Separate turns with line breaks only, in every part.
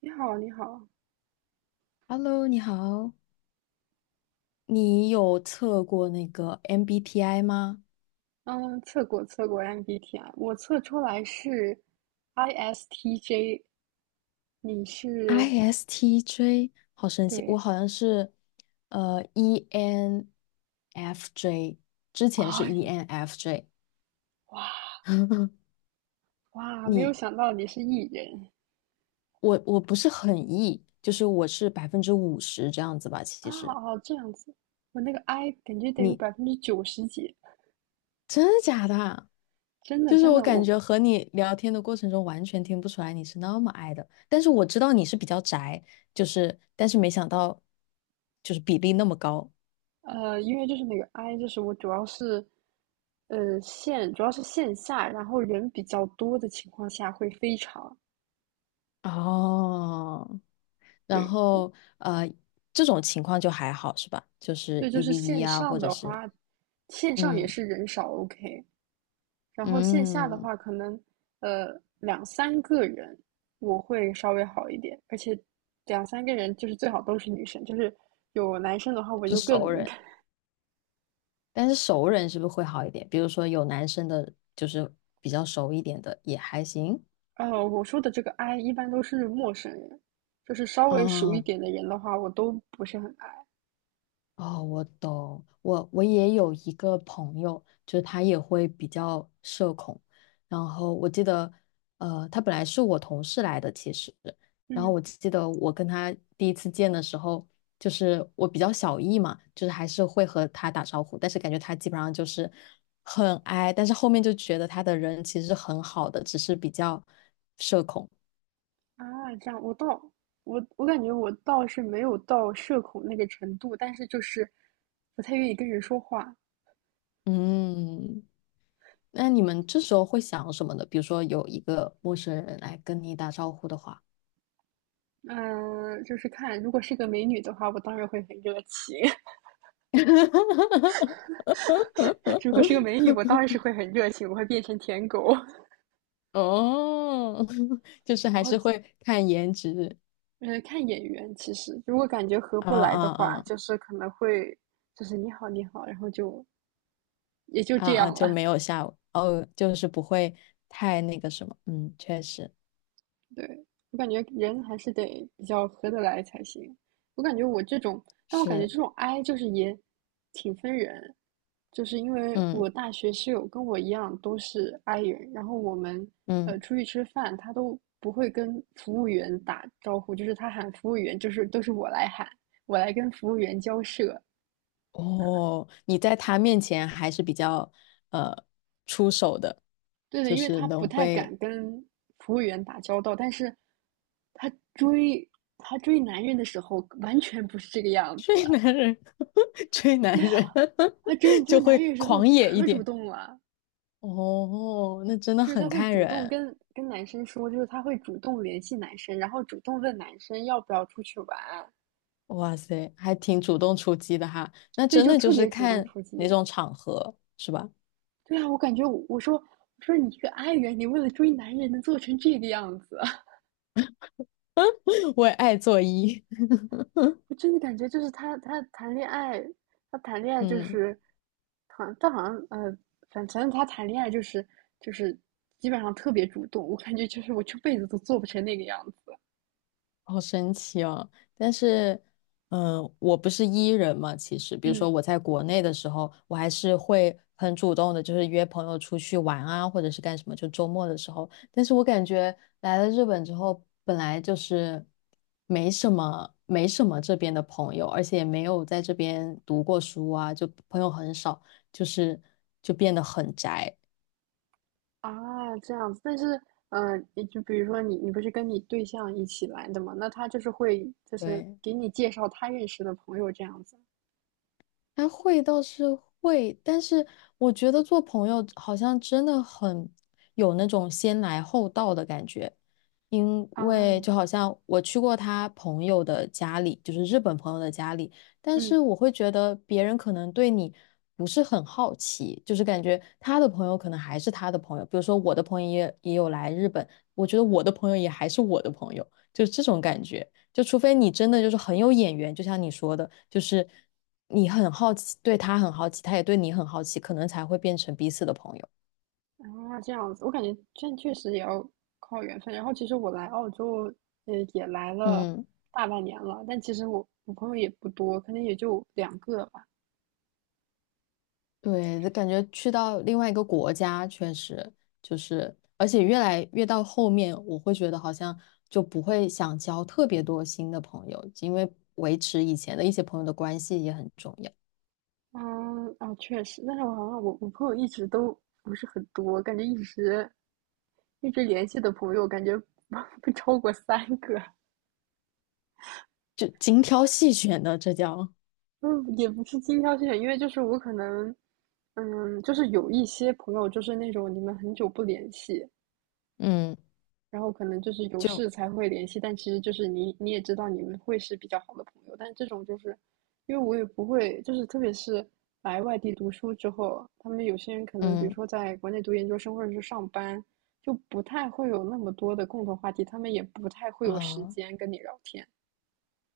你好，你好。
Hello，你好，你有测过那个 MBTI 吗
嗯，测过 MBTI，我测出来是 ISTJ。你是，
？ISTJ，好神奇，我
对。
好像是ENFJ，之前是
哎，
ENFJ，
哇 哇，没有
你
想到你是 E 人
我不是很 E，就是我是百分之五十这样子吧，
啊。
其实
哦，这样子。我那个 I 感觉得有
你
90%几，
真的假的啊？
真的
就是
真
我
的，
感
我
觉和你聊天的过程中，完全听不出来你是那么爱的，但是我知道你是比较宅，就是，但是没想到，就是比例那么高。
因为就是那个 I，就是我主要是主要是线下，然后人比较多的情况下会非常。
哦，然
对
后呃，这种情况就还好是吧？就是
对，就
一
是
v 一
线
啊，
上
或者
的
是
话，线上也
嗯
是人少，OK。然后线下的
嗯，
话，可能呃两三个人我会稍微好一点，而且两三个人就是最好都是女生，就是有男生的话我
是
就更。
熟人，但是熟人是不是会好一点？比如说有男生的，就是比较熟一点的也还行。
我说的这个 I 一般都是陌生人，就是稍微熟一
哦，
点的人的话，我都不是很爱。
哦，我懂。我也有一个朋友，就是他也会比较社恐。然后我记得，他本来是我同事来的，其实。然后
嗯。
我记得我跟他第一次见的时候，就是我比较小意嘛，就是还是会和他打招呼，但是感觉他基本上就是很 i，但是后面就觉得他的人其实很好的，只是比较社恐。
啊，这样我倒，我感觉我倒是没有到社恐那个程度，但是就是不太愿意跟人说话。
嗯。那你们这时候会想什么呢？比如说有一个陌生人来跟你打招呼的话，
嗯、就是看如果是个美女的话，我当然会很热情。如果是个美女，我当然是会很热情，我会变成舔狗。
哦，就是还
然后，
是会看颜值
呃，看眼缘，其实如果感觉合
啊
不来
啊
的话，
啊
就是可能会，就是你好你好，然后就也就
啊
这
啊，
样
就
了。
没有下哦，就是不会太那个什么，嗯，确实
对，我感觉人还是得比较合得来才行。我感觉我这种，但我感觉
是，
这种 I 就是也挺分人，就是因为
嗯
我大学室友跟我一样都是 I 人，然后我们
嗯，
出去吃饭，他都不会跟服务员打招呼，就是他喊服务员，就是都是我来喊，我来跟服务员交涉。
哦，你在他面前还是比较呃出手的，
对的，
就
因为
是
他不
能
太
会
敢跟服务员打交道，但是他追他追男人的时候完全不是这个样子。
追男人，追男
对啊，
人
他追你 这个
就
男人
会
的时候
狂野一
可主
点。
动了，
哦，那真的
就是他
很
会
看
主动
人，
跟男生说，就是他会主动联系男生，然后主动问男生要不要出去玩。
哇塞，还挺主动出击的哈。那
对，
真
就
的就
特
是
别主动
看
出击。
哪种场合，是吧？
对啊，我感觉我说你一个爱人，你为了追男人能做成这个样子。
我也爱做揖，
我真的感觉就是他谈恋爱，他谈恋 爱就
嗯。
是，好像他好像反正他谈恋爱就是，就是基本上特别主动，我感觉就是我这辈子都做不成那个样子。
好神奇哦！但是，嗯、我不是 E 人嘛，其实，比如
嗯。
说我在国内的时候，我还是会很主动的，就是约朋友出去玩啊，或者是干什么，就周末的时候。但是我感觉来了日本之后，本来就是没什么这边的朋友，而且也没有在这边读过书啊，就朋友很少，就是就变得很宅。
啊，这样子，但是，嗯，你就比如说你，你不是跟你对象一起来的嘛？那他就是会，就是
对，
给你介绍他认识的朋友这样子。
还会倒是会，但是我觉得做朋友好像真的很有那种先来后到的感觉，因
啊，
为就好像我去过他朋友的家里，就是日本朋友的家里，但是
嗯，
我会觉得别人可能对你不是很好奇，就是感觉他的朋友可能还是他的朋友，比如说我的朋友也有来日本，我觉得我的朋友也还是我的朋友，就是这种感觉。就除非你真的就是很有眼缘，就像你说的，就是你很好奇，对他很好奇，他也对你很好奇，可能才会变成彼此的朋友。
啊，这样子，我感觉这确实也要靠缘分。然后，其实我来澳洲，呃，也来了
嗯，
大半年了，但其实我朋友也不多，可能也就2个吧。
对，就感觉去到另外一个国家，确实就是，而且越来越到后面，我会觉得好像就不会想交特别多新的朋友，因为维持以前的一些朋友的关系也很重要，
嗯，啊，确实，但是我好像我朋友一直都不是很多，感觉一直联系的朋友，感觉 不超过3个。
就精挑细选的，这叫。
嗯，也不是精挑细选，因为就是我可能，嗯，就是有一些朋友就是那种你们很久不联系，
嗯
然后可能就是有事才会联系，但其实就是你也知道你们会是比较好的朋友，但这种就是因为我也不会，就是特别是来外地读书之后，他们有些人可能比如
嗯，
说在国内读研究生或者是上班，就不太会有那么多的共同话题，他们也不太会有时
啊。
间跟你聊天。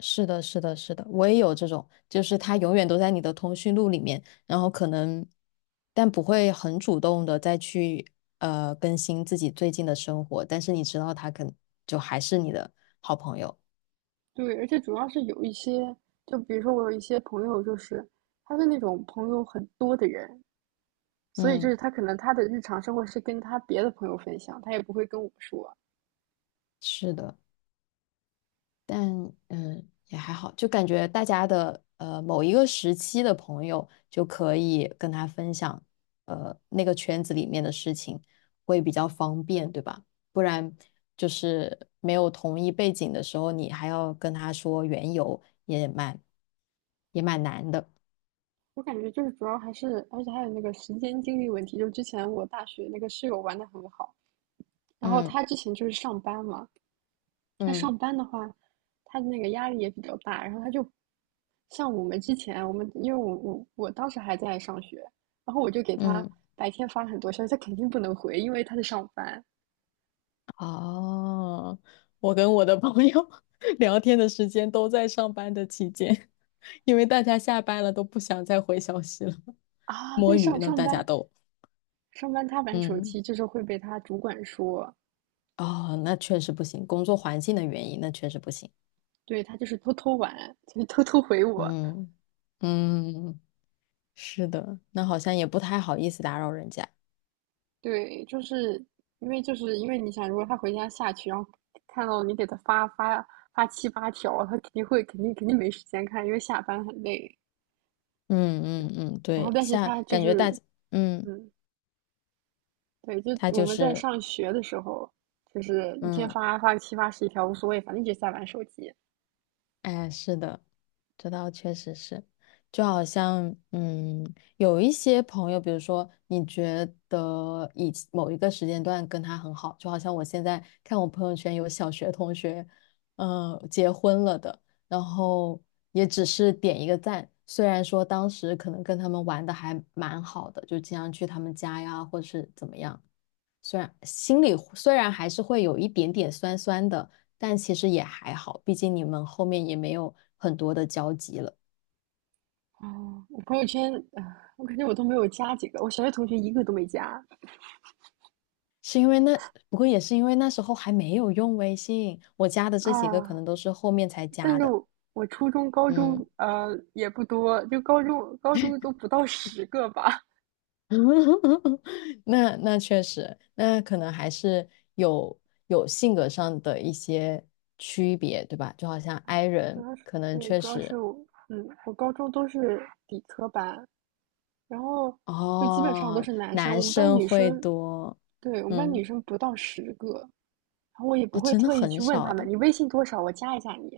是的，是的，是的，我也有这种，就是他永远都在你的通讯录里面，然后可能，但不会很主动的再去更新自己最近的生活，但是你知道他可能就还是你的好朋友。
对，而且主要是有一些，就比如说我有一些朋友，就是他是那种朋友很多的人，所以就
嗯，
是他可能他的日常生活是跟他别的朋友分享，他也不会跟我说。
是的。但嗯也还好，就感觉大家的某一个时期的朋友就可以跟他分享那个圈子里面的事情，会比较方便，对吧？不然就是没有同一背景的时候，你还要跟他说缘由，也蛮难的。
我感觉就是主要还是，而且还有那个时间精力问题。就之前我大学那个室友玩的很好，然后
嗯
他之前就是上班嘛。他上
嗯
班的话，他的那个压力也比较大，然后他就像我们之前，我们因为我当时还在上学，然后我就给他
嗯。
白天发了很多消息，他肯定不能回，因为他在上班
哦，我跟我的朋友 聊天的时间都在上班的期间，因为大家下班了都不想再回消息了，
啊。
摸
对，
鱼呢，大家都，
上班他玩手
嗯，
机，就是会被他主管说，
哦，那确实不行，工作环境的原因，那确实不行，
对他就是偷偷玩，就是偷偷回我。
嗯嗯，是的，那好像也不太好意思打扰人家，
对，就是因为你想，如果他回家下去，然后看到你给他发7、8条，他肯定会肯定肯定没时间看，因为下班很累。
嗯嗯嗯，
然后
对，
但是
像
他就
感觉大，
是，
嗯，
嗯，对，就
他
我
就
们在
是，
上学的时候，就是一天
嗯。
发个7、80+1条无所谓，反正一直在玩手机。
哎，是的，这倒确实是，就好像，嗯，有一些朋友，比如说你觉得以前某一个时间段跟他很好，就好像我现在看我朋友圈有小学同学，嗯、结婚了的，然后也只是点一个赞，虽然说当时可能跟他们玩的还蛮好的，就经常去他们家呀，或是怎么样。虽然心里虽然还是会有一点点酸酸的，但其实也还好，毕竟你们后面也没有很多的交集了。
哦，我朋友圈，啊我感觉我都没有加几个，我小学同学一个都没加
是因为那，不过也是因为那时候还没有用微信，我加的
啊。
这几个可能都是后面才
但
加
是
的。
我初中、高
嗯，
中，呃，也不多，就高中都不到十个吧。
那确实，那可能还是有有性格上的一些区别，对吧？就好像
哎
i
主
人
要是
可能
对，
确
主要是
实
我，嗯，我高中都是理科班，然后就基本上都
哦，
是男生，
男
我们班
生
女
会
生，
多，
对，我们班女
嗯。
生不到十个，然后我也不
哦，
会
真的
特意
很
去问
少
他们，
哎。
你微信多少，我加一下你。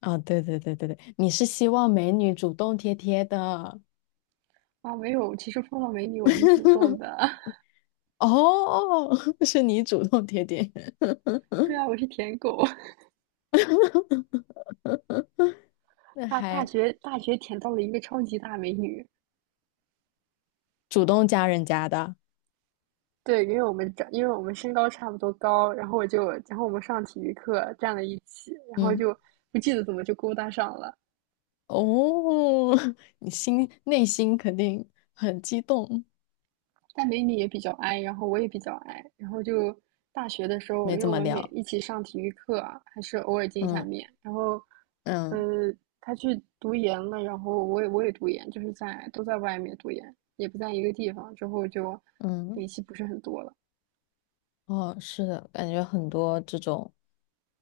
啊，对对对对对，你是希望美女主动贴贴的。
啊，没有，其实碰到美女我很主动 的。
哦，是你主动贴贴，
对啊，我是舔狗，
那
大大
还
学大学舔到了一个超级大美女。
主动加人家的。
对，因为我们长，因为我们身高差不多高，然后我就，然后我们上体育课站在一起，然后
嗯，
就不记得怎么就勾搭上了，
哦，你心内心肯定很激动，
但美女也比较 i，然后我也比较 i，然后就大学的时候，
没
因为
怎
我
么
们每
聊。
一起上体育课啊，还是偶尔见一下
嗯
面。然后，
嗯
呃，他去读研了，然后我也读研，就是在都在外面读研，也不在一个地方，之后就
嗯，
联系不是很多了。
哦，是的，感觉很多这种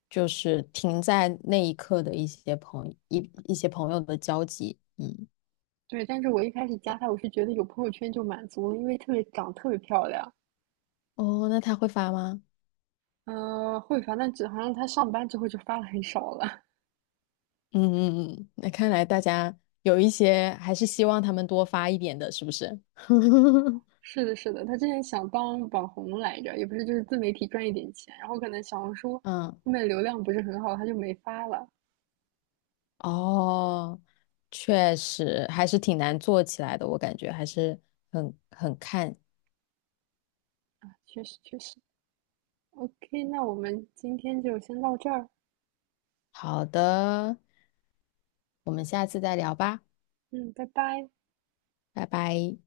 就是停在那一刻的一些朋友的交集。嗯，
对，但是我一开始加他，我是觉得有朋友圈就满足了，因为特别长得特别漂亮。
哦，那他会发吗？
呃，会，反正只好像他上班之后就发的很少了。
嗯嗯嗯，那看来大家有一些还是希望他们多发一点的，是不是？
是的，是的，他之前想当网红来着，也不是就是自媒体赚一点钱，然后可能小红书
嗯，
后面流量不是很好，他就没发了。
哦，确实还是挺难做起来的，我感觉还是很很看。
确实，确实。OK，那我们今天就先到这儿。
好的，我们下次再聊吧，
嗯，拜拜。
拜拜。